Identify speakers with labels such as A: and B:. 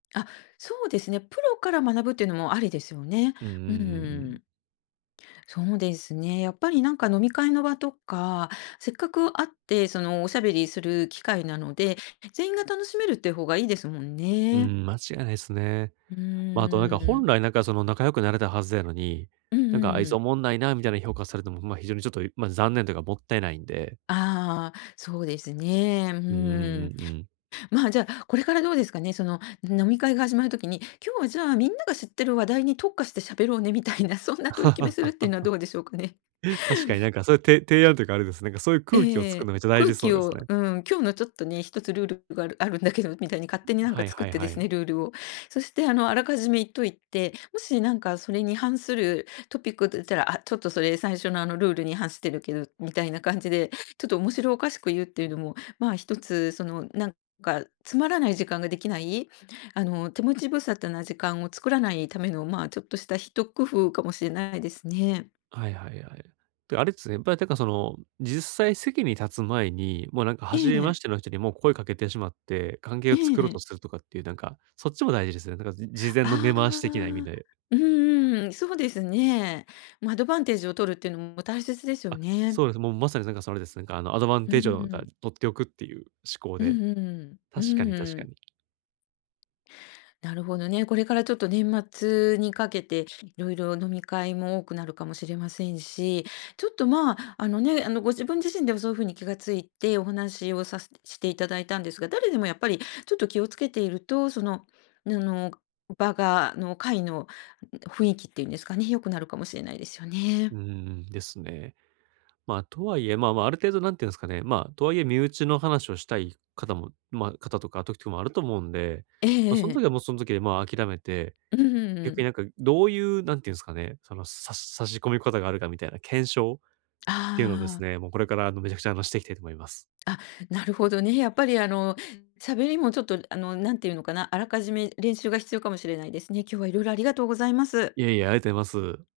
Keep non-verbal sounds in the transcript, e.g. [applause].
A: あ、そうですね、プロから学ぶっていうのもありですよね、
B: うんうん
A: うんうん
B: うんう
A: う
B: ん。
A: ん。そうですね、やっぱりなんか飲み会の場とか、せっかく会って、その、おしゃべりする機会なので、全員が楽しめるっていう方がいいですもん
B: う
A: ね。
B: ん、間違いないすね。
A: うー
B: ま、あとなんか
A: ん、う
B: 本
A: ん。
B: 来なんかその、仲良くなれたはずやのに、
A: うんう
B: 「なんかあ
A: ん
B: い
A: う
B: つ、お
A: ん。
B: もんないな」みたいな評価されても、ほんま、非常にちょっと、いま、残念というかもったいないんで
A: ああ、そうですね、う
B: うんう
A: ー
B: ん
A: ん。
B: うんうん。
A: まあ、じゃあ、これからどうですかね、その飲み会が始まる時に、「今日はじゃあ、みんなが知ってる話題に特化してしゃべろうね」みたいな、そんな取り決めするっていうのはど
B: [laughs]
A: うでしょうかね。
B: 確かになんかそゆて提案というかあれです、なんかそういう
A: ええ
B: 空
A: え
B: 気を
A: ええ
B: 作る
A: え、
B: のめっちゃ大
A: 空
B: 事そう
A: 気
B: です
A: を
B: ね。
A: うん、今日のちょっとね、1つルールがあるあるんだけどみたいに勝手に
B: ん、
A: なん
B: は
A: か
B: い
A: 作っ
B: はい
A: てで
B: は
A: すね、
B: い。
A: ルールを。そしてあの、あらかじめ言っといて、もしなんかそれに反するトピックと言ったら、「あ、ちょっとそれ最初の、あの、ルールに反してるけど」みたいな感じで、ちょっと面白おかしく言うっていうのも、まあ、1つ、その、なんかつまらない時間ができないあの、手持ち無沙汰な時間を作らないための、まあ、ちょっとした一工夫かもしれないですね。
B: はいはいはい。で、あれですね、ぱってか、その、ん実際席に立つ前に、もうなんか、
A: え
B: 初
A: え、
B: め
A: え
B: まし
A: ん。
B: ての人にもう声かけてしまって、関係
A: え
B: を
A: え
B: 作ろうと
A: ええ。
B: するとかっていうなんか、そっちも大事ですよ、なんか、じ事前
A: あ
B: の根回し的な意味
A: あ、
B: で。
A: うんうん、そうですね。ま、アドバンテージを取るっていうのも大切ですよ
B: あ、
A: ね。
B: そうです、もうまさに、なんかそれです。なんか、あの、アドバン
A: う
B: テージをか、
A: ん。
B: 取っておくっていう思考
A: う
B: で
A: んうんう
B: 確かに、
A: ん、
B: 確
A: う
B: か
A: ん。
B: に。
A: なるほどね、これからちょっと年末にかけて、いろいろ飲み会も多くなるかもしれませんし、ちょっと、まあ、あの、ね、あの、ご自分自身でもそういうふうに気がついてお話をさしていただいたんですが、誰でもやっぱりちょっと気をつけていると、その、あの、場がの、会の、ん雰囲気っていうんですかね、良くなるかもしれないですよ
B: う
A: ね。
B: ーん、ですね。ま、とはいえ、まあ、まあ、ある程度、なんて言うんすかね、まあ、とはいえ身内の話をしたい方もま、方とか時とかもあると思うんで、
A: え
B: ま、そ
A: え
B: ん
A: ええ。
B: 時はもうそん時で、まあ、諦めて、
A: う、うんう
B: 逆にな
A: ん。
B: んかどういうなんて言うんすかね、その、さし差し込み方があるかみたいな検証
A: あ
B: っていうのをです
A: あああ。
B: ね、もうこれから、あの、めちゃくちゃ、あの、していきたいと思います。
A: あ、なるほどね。やっぱり、あの、喋りもちょっと、あの、なんて言うのかな、あらかじめ練習が必要かもしれないですね。今日は色々ありがとうございます。
B: いえ、いや、ありがとういます。